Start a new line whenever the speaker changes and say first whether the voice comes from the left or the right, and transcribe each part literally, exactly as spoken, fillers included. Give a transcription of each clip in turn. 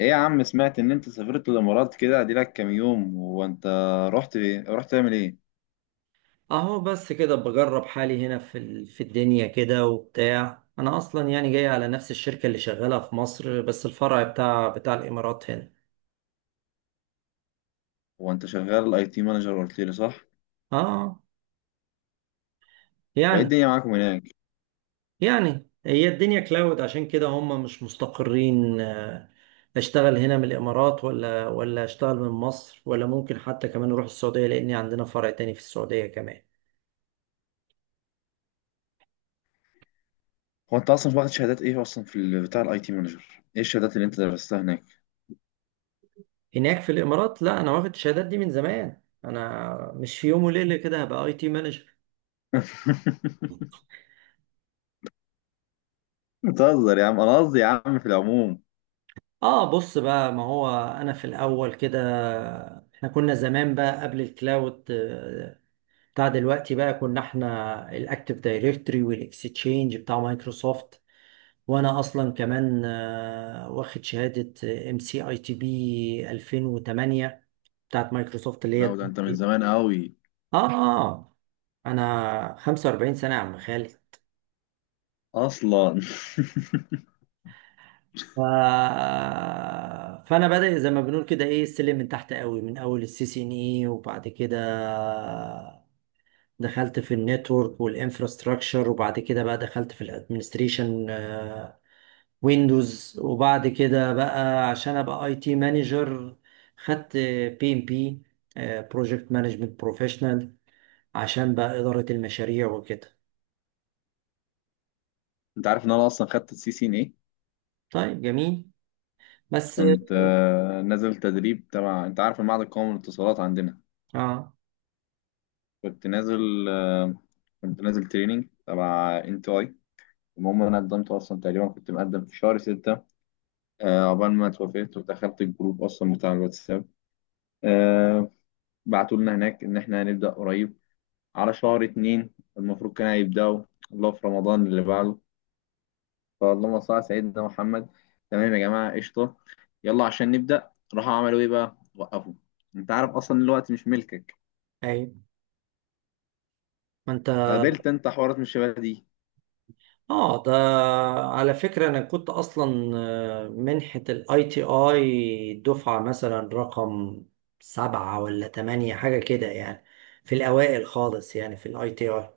left: ايه يا عم، سمعت ان انت سافرت الامارات، كده ادي لك كام يوم؟ هو انت رحت ايه رحت تعمل ايه؟
right: اهو بس كده بجرب حالي هنا في ال- في الدنيا كده وبتاع. انا اصلا يعني جاي على نفس الشركة اللي شغالة في مصر، بس الفرع بتاع بتاع الامارات هنا.
left: هو انت شغال اي تي مانجر، قلت لي صح؟
right: اه،
left: وايه
right: يعني
left: الدنيا معاكم هناك؟
right: يعني هي الدنيا كلاود عشان كده هم مش مستقرين. آه، اشتغل هنا من الامارات، ولا ولا اشتغل من مصر، ولا ممكن حتى كمان اروح السعودية لان عندنا فرع تاني في السعودية كمان.
left: هو انت اصلا واخد شهادات ايه اصلا في ال- بتاع الاي تي مانجر؟ ايه الشهادات اللي انت درستها هناك؟
right: هناك في الامارات، لا، انا واخد الشهادات دي من زمان، انا مش في يوم وليلة كده هبقى اي تي مانجر.
left: بتهزر يا عم، انا قصدي يا عم في العموم.
right: اه، بص بقى، ما هو انا في الاول كده احنا كنا زمان بقى قبل الكلاود آه، بتاع دلوقتي بقى، كنا احنا الاكتف دايركتوري والاكستشينج بتاع مايكروسوفت. وانا اصلا كمان آه، واخد شهادة ام سي اي تي بي الفين وتمانية بتاعت مايكروسوفت اللي هي
left: لو ده انت من زمان قوي
right: اه اه آه، انا خمسة واربعين سنة يا عم خالد.
left: اصلا.
right: ف... فانا بادئ زي ما بنقول كده، ايه، السلم من تحت قوي، من اول السي سي ان اي، وبعد كده دخلت في النتورك والانفراستراكشر، وبعد كده بقى دخلت في الادمنستريشن ويندوز، وبعد كده بقى عشان ابقى اي تي مانجر خدت بي ام بي، بروجكت مانجمنت بروفيشنال، عشان بقى اداره المشاريع وكده.
left: انت عارف ان انا اصلا خدت السي سي ان ايه؟
right: طيب جميل. بس.
left: كنت آه، نازل تدريب تبع، انت عارف المعهد القومي للاتصالات عندنا؟
right: اه،
left: كنت نازل آه، كنت نازل تريننج تبع انت اي. المهم، انا قدمت اصلا، تقريبا كنت مقدم في شهر ستة. آه، عقبال ما اتوافقت ودخلت الجروب اصلا بتاع الواتساب. آه، بعتوا لنا هناك ان احنا هنبدا قريب على شهر اتنين. المفروض كان هيبداوا، الله، في رمضان اللي بعده، فاللهم صل على سيدنا محمد. تمام يا جماعه قشطه، يلا عشان نبدا. راحوا عملوا ايه بقى؟ وقفوا. انت عارف اصلا الوقت مش ملكك.
right: ايوه، ما انت.
left: قابلت انت حوارات من الشباب دي؟
right: اه، ده على فكرة انا كنت اصلا آه، منحة الاي تي اي دفعة مثلا رقم سبعة ولا تمانية حاجة كده يعني، في الاوائل خالص يعني في الاي تي اي.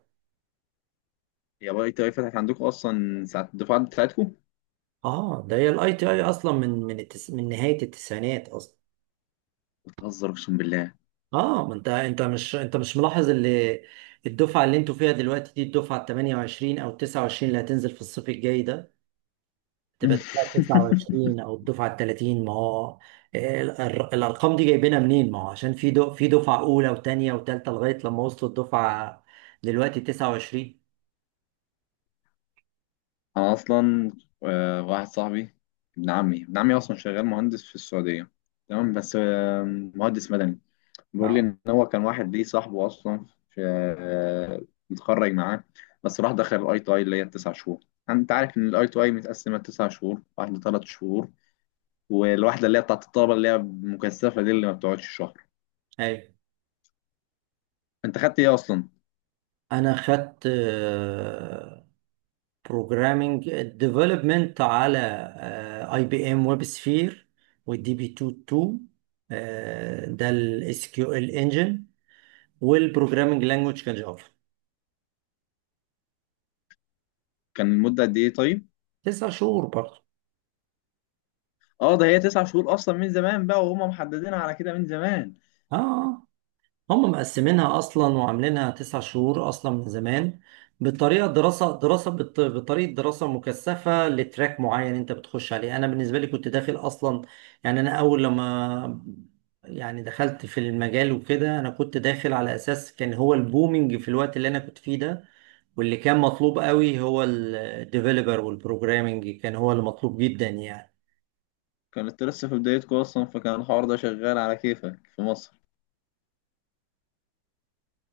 left: يا باي تي اي، فتحت عندكم اصلا ساعة الدفعة بتاعتكم؟
right: اه، ده هي الاي تي اي اصلا من من التس... من نهاية التسعينات اصلا.
left: بتهزر اقسم بالله.
right: اه، ما انت، انت مش انت مش ملاحظ اللي، الدفعة اللي انتوا فيها دلوقتي دي الدفعة ال ثمانية وعشرين او تسعة وعشرين اللي هتنزل في الصيف الجاي ده، تبقى الدفعه تسعة وعشرين او الدفعه ال تلاتين. ما هو ال- ال- الارقام دي جايبينها منين؟ ما هو عشان في دو في دفعه اولى وثانيه وثالثه لغايه لما وصلوا الدفعه دلوقتي تسعة وعشرين.
left: انا اصلا آه، واحد صاحبي، ابن عمي ابن عمي اصلا شغال مهندس في السعودية. تمام، بس آه، مهندس مدني. بيقول لي
right: اه،
left: ان هو كان واحد ليه صاحبه اصلا في، آه، متخرج معاه. بس راح دخل الاي تو اي اللي هي التسع شهور. انت عارف ان الاي تو اي متقسمة تسع شهور واحدة، ثلاث شهور والواحدة اللي هي بتاعت الطلبة اللي هي مكثفة دي اللي ما بتقعدش شهر.
right: ايوه.
left: انت خدت ايه اصلا؟
right: انا خدت بروجرامينج ديفلوبمنت على اي بي ام ويب سفير، والدي بي اتنين اتنين، آه، ده الاس كيو ال انجن، والبروجرامينج لانجوج كان جافا.
left: كان المدة قد ايه طيب؟
right: تسع شهور برضه.
left: اه ده هي تسع شهور اصلا من زمان بقى، وهم محددينها على كده من زمان.
right: اه، هم مقسمينها اصلا وعاملينها تسع شهور اصلا من زمان. بطريقه دراسه دراسه بط- بطريقه دراسه مكثفه لتراك معين انت بتخش عليه. انا بالنسبه لي كنت داخل اصلا، يعني، انا اول لما، يعني، دخلت في المجال وكده، انا كنت داخل على اساس كان هو البومينج في الوقت اللي انا كنت فيه ده، واللي كان مطلوب قوي هو الديفلوبر، والبروجرامينج كان هو اللي مطلوب جدا يعني.
left: كانت لسه في بدايتكم اصلا فكان الحوار ده شغال على كيفك في مصر.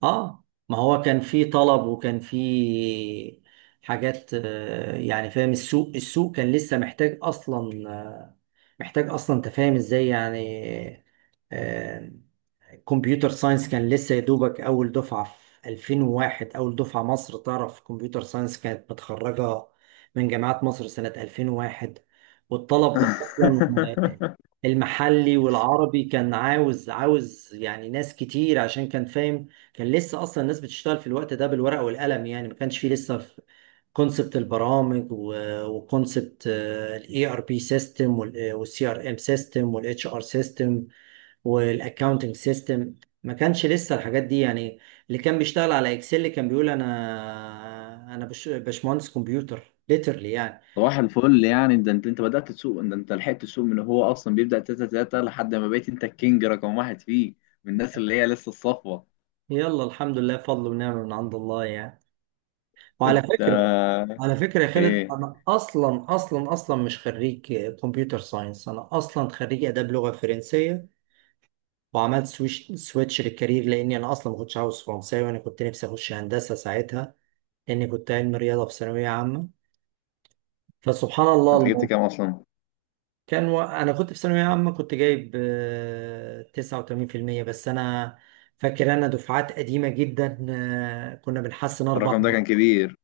right: اه، ما هو كان في طلب، وكان في حاجات، آه، يعني، فاهم؟ السوق السوق كان لسه محتاج اصلا، محتاج اصلا تفاهم ازاي يعني. آه، كمبيوتر ساينس كان لسه يا دوبك اول دفعه في الفين وواحد، اول دفعه مصر تعرف كمبيوتر ساينس كانت متخرجه من جامعات مصر سنه ألفين وواحد. والطلب اصلا المحلي والعربي كان عاوز عاوز يعني ناس كتير، عشان كان فاهم، كان لسه اصلا الناس بتشتغل في الوقت ده بالورقه والقلم يعني، ما كانش فيه لسه كونسبت البرامج، وكونسبت الاي ار بي سيستم، والسي ار ام سيستم، والاتش ار سيستم، والاكاونتنج سيستم، ما كانش لسه الحاجات دي يعني. اللي كان بيشتغل على اكسل كان بيقول انا انا بش- باشمهندس كمبيوتر ليترلي يعني.
left: صباح الفل. يعني ده انت انت بدأت تسوق، ده انت لحقت تسوق من هو اصلا بيبدأ تلاتة تلاتة، لحد ما بقيت انت الكينج رقم واحد فيه من الناس اللي هي لسه الصفوة.
right: يلا، الحمد لله، فضل ونعمه من عند الله يعني. وعلى
left: انت
right: فكره، على فكره يا خالد،
left: ايه
right: انا اصلا اصلا اصلا مش خريج كمبيوتر ساينس، انا اصلا خريج اداب لغه فرنسيه، وعملت سويش سويتش للكارير، لاني انا اصلا ما كنتش عاوز فرنساوي، وانا كنت نفسي اخش هندسه ساعتها، لاني كنت علم رياضه في ثانويه عامه. فسبحان الله
left: انت جبت
right: الموضوع
left: كام اصلا؟
right: كان و... انا كنت في ثانويه عامه كنت جايب آه، تسعة وتمانين بالمية بس. انا فاكر انا دفعات قديمه جدا، آه، كنا بنحسن اربع.
left: الرقم ده كان كبير.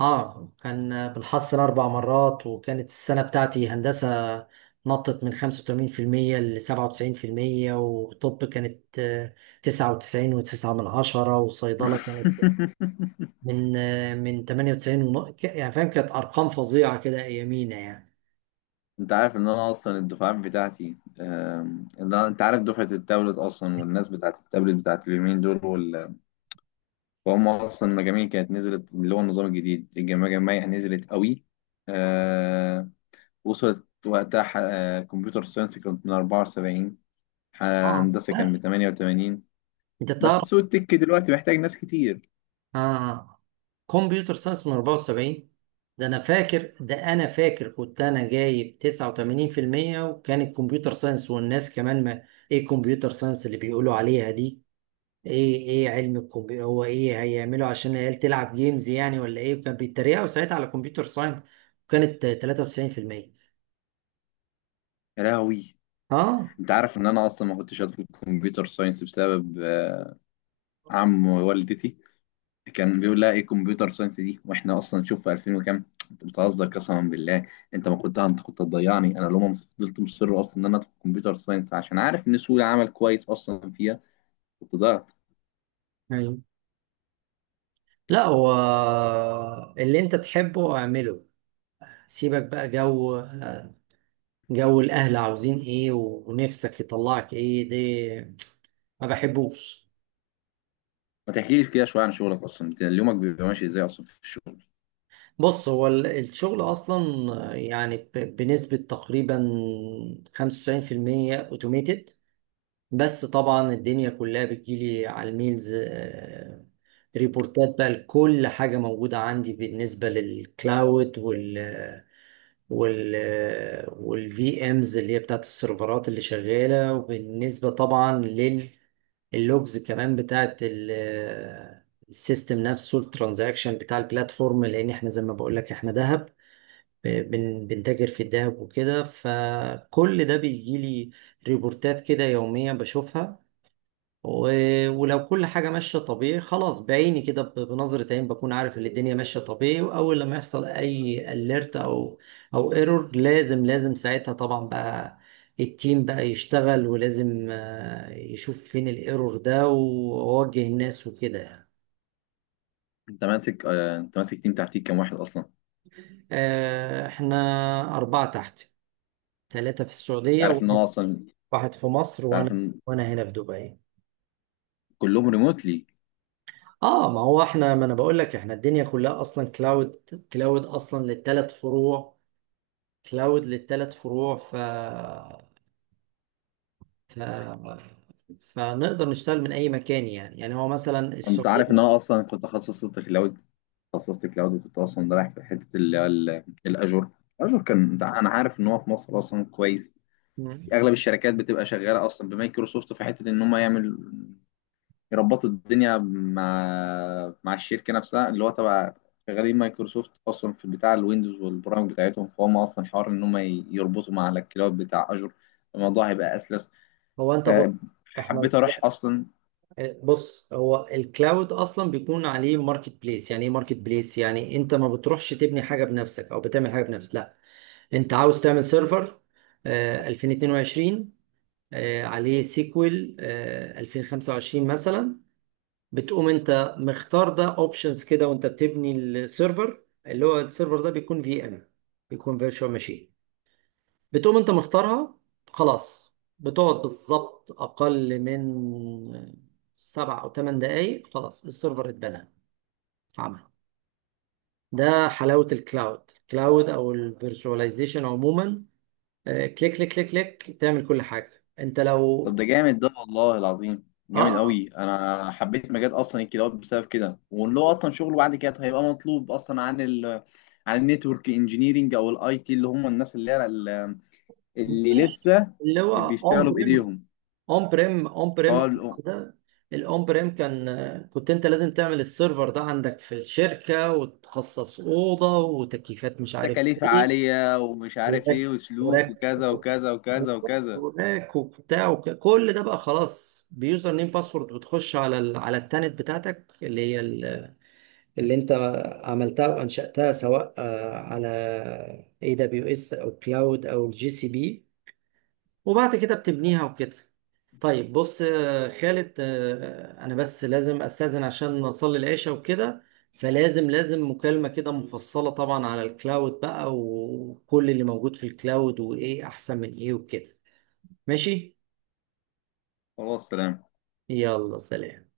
right: اه، كان بالحصل اربع مرات، وكانت السنه بتاعتي هندسه نطت من خمسة وتمانين بالمية ل سبعة وتسعين بالمية، وطب كانت آه، تسعة وتسعين و9 من عشرة، وصيدله كانت من آه، من تمنية وتسعين ونق... ك- يعني فاهم، كانت ارقام فظيعه كده ايامينا يعني.
left: انت عارف ان انا اصلا الدفعات بتاعتي، آم، ان أنا- انت عارف دفعه التابلت اصلا والناس بتاعت التابلت بتاعت اليومين دول وال... وهم اصلا المجاميع كانت نزلت، اللي هو النظام الجديد المجاميع نزلت قوي. آه، وصلت وقتها، ح- آه، كمبيوتر ساينس كانت من اربعة وسبعين، ح-
right: اه،
left: هندسه كان ب
right: بس
left: تمانية وتمانين.
right: انت
left: بس
right: تعرف.
left: سوق التك دلوقتي محتاج ناس كتير.
right: اه. آه. كمبيوتر ساينس من اربعة وسبعين، ده انا فاكر، ده انا فاكر كنت انا جايب تسعة وتمانين بالمية، وكان الكمبيوتر ساينس والناس كمان ما. ايه كمبيوتر ساينس اللي بيقولوا عليها دي؟ ايه، ايه علم الكمبيوتر، هو ايه هيعملوا عشان العيال تلعب جيمز يعني ولا ايه؟ وكان بيتريقوا ساعتها على كمبيوتر ساينس، وكانت تلاتة وتسعين بالمية.
left: يا لهوي،
right: اه،
left: انت عارف ان انا اصلا ما كنتش هدخل كمبيوتر ساينس بسبب آه، عم والدتي، كان بيقول لها ايه كمبيوتر ساينس دي، واحنا اصلا شوف في ألفين وكام وكام. انت بتهزر قسما بالله. انت ما كنت انت كنت هتضيعني، انا لو ما فضلت مصر اصلا ان انا ادخل كمبيوتر ساينس عشان عارف ان سوق العمل كويس اصلا فيها. كنت ضيعت.
right: أيوة. لا، هو اللي انت تحبه اعمله، سيبك بقى جو، جو الاهل عاوزين ايه ونفسك يطلعك ايه دي، ما بحبوش.
left: ما تحكيلي كده شويه عن شغلك اصلا، انت يومك بيبقى ماشي ازاي اصلا في الشغل؟
right: بص، هو ال- الشغل أصلا يعني، ب- بنسبة تقريبا خمسة وتسعين بالمية أوتوميتد. بس طبعا الدنيا كلها بتجيلي على الميلز. آه، ريبورتات بقى لكل حاجة موجودة عندي، بالنسبة للكلاود وال، والفي امز اللي هي بتاعت السيرفرات اللي شغاله، وبالنسبه طبعا لللوجز كمان بتاعت ال- السيستم نفسه، الترانزاكشن بتاع البلاتفورم، لان احنا زي ما بقول لك احنا ذهب، بن- بنتاجر في الذهب وكده. فكل ده بيجي لي ريبورتات كده يوميا بشوفها، و- ولو كل حاجة ماشية طبيعي، خلاص بعيني كده، ب- بنظرة عين بكون عارف ان الدنيا ماشية طبيعي. واول لما يحصل اي اليرت او او ايرور، لازم لازم ساعتها طبعا بقى التيم بقى يشتغل، ولازم آه، يشوف فين الايرور ده ووجه الناس وكده يعني.
left: انت ماسك آه انت ماسك تيم تحتيك كام واحد اصلا؟
right: آه، احنا أربعة تحت، ثلاثة في
left: انت
right: السعودية
left: عارف ان انا
right: وواحد،
left: اصلا انت
right: واحد في مصر
left: عارف
right: وانا،
left: ان
right: وانا هنا في دبي.
left: كلهم ريموتلي.
right: اه، ما هو احنا، ما انا بقول لك احنا الدنيا كلها اصلا كلاود، كلاود اصلا للثلاث فروع، كلاود للثلاث فروع. ف... ف... فنقدر نشتغل من اي مكان يعني، يعني هو مثلا
left: انت
right: السعوديه.
left: عارف ان انا اصلا كنت تخصصت كلاود تخصصت كلاود وكنت اصلا رايح في حته اللي هو ال- الاجور. الاجور كان، انت- انا عارف ان هو في مصر اصلا كويس.
right: مم.
left: اغلب الشركات بتبقى شغاله اصلا بمايكروسوفت في حته ان هم يعمل يربطوا الدنيا مع مع الشركه نفسها اللي هو تبع شغالين مايكروسوفت اصلا في بتاع الويندوز والبرامج بتاعتهم. فهم اصلا حوار ان هم ي- يربطوا مع الكلاود بتاع اجور، الموضوع هيبقى اسلس.
right: هو انت
left: آه،
right: بص، احنا،
left: حبيت اروح اصلا.
right: بص، هو الكلاود اصلا بيكون عليه ماركت بليس. يعني ايه ماركت بليس؟ يعني انت ما بتروحش تبني حاجه بنفسك او بتعمل حاجه بنفسك، لا، انت عاوز تعمل سيرفر آه، الفين واتنين وعشرين آه، عليه سيكوال الفين وخمسة وعشرين مثلا، بتقوم انت مختار ده اوبشنز كده، وانت بتبني السيرفر. اللي هو السيرفر ده بيكون في ام، بيكون فيرتشوال ماشين، بتقوم انت مختارها، خلاص. بتقعد بالظبط اقل من سبع او ثمان دقايق خلاص السيرفر اتبنى، عمل. ده حلاوة الكلاود، كلاود او الفيرتشواليزيشن عموما. آه، كليك كليك كليك كليك، تعمل كل حاجة انت لو.
left: طب ده جامد، ده والله العظيم جامد
right: اه،
left: قوي، انا حبيت مجال اصلا الكلاود بسبب كده. وان هو اصلا شغله بعد كده طيب هيبقى مطلوب اصلا عن ال عن النتورك انجينيرنج او الاي تي اللي هم الناس اللي هي ال- اللي
right: مفيش
left: لسه
right: اللي هو اون
left: بيشتغلوا بايديهم.
right: اون بريم اون بريم
left: اه
right: اصلا
left: ال-
right: ده. الاون بريم كان، كنت انت لازم تعمل السيرفر ده عندك في الشركه، وتخصص اوضه وتكييفات مش عارف
left: تكاليف
right: ايه،
left: عالية ومش عارف
right: وراك
left: ايه، وسلوك
right: وراك
left: وكذا وكذا وكذا وكذا.
right: وراك وبتاع، وك- كل ده بقى خلاص، بيوزر نيم باسورد بتخش على ال... على التانت بتاعتك اللي هي ال... اللي انت عملتها وانشاتها، سواء آه، على اي دبليو اس او كلاود او الجي سي بي، وبعد كده بتبنيها وكده. طيب بص آه، خالد، آه، آه، انا بس لازم استاذن عشان اصلي العشاء وكده. فلازم لازم مكالمة كده مفصلة طبعا على الكلاود بقى، وكل اللي موجود في الكلاود، وايه احسن من ايه وكده. ماشي،
left: خلاص، سلام.
right: يلا سلام.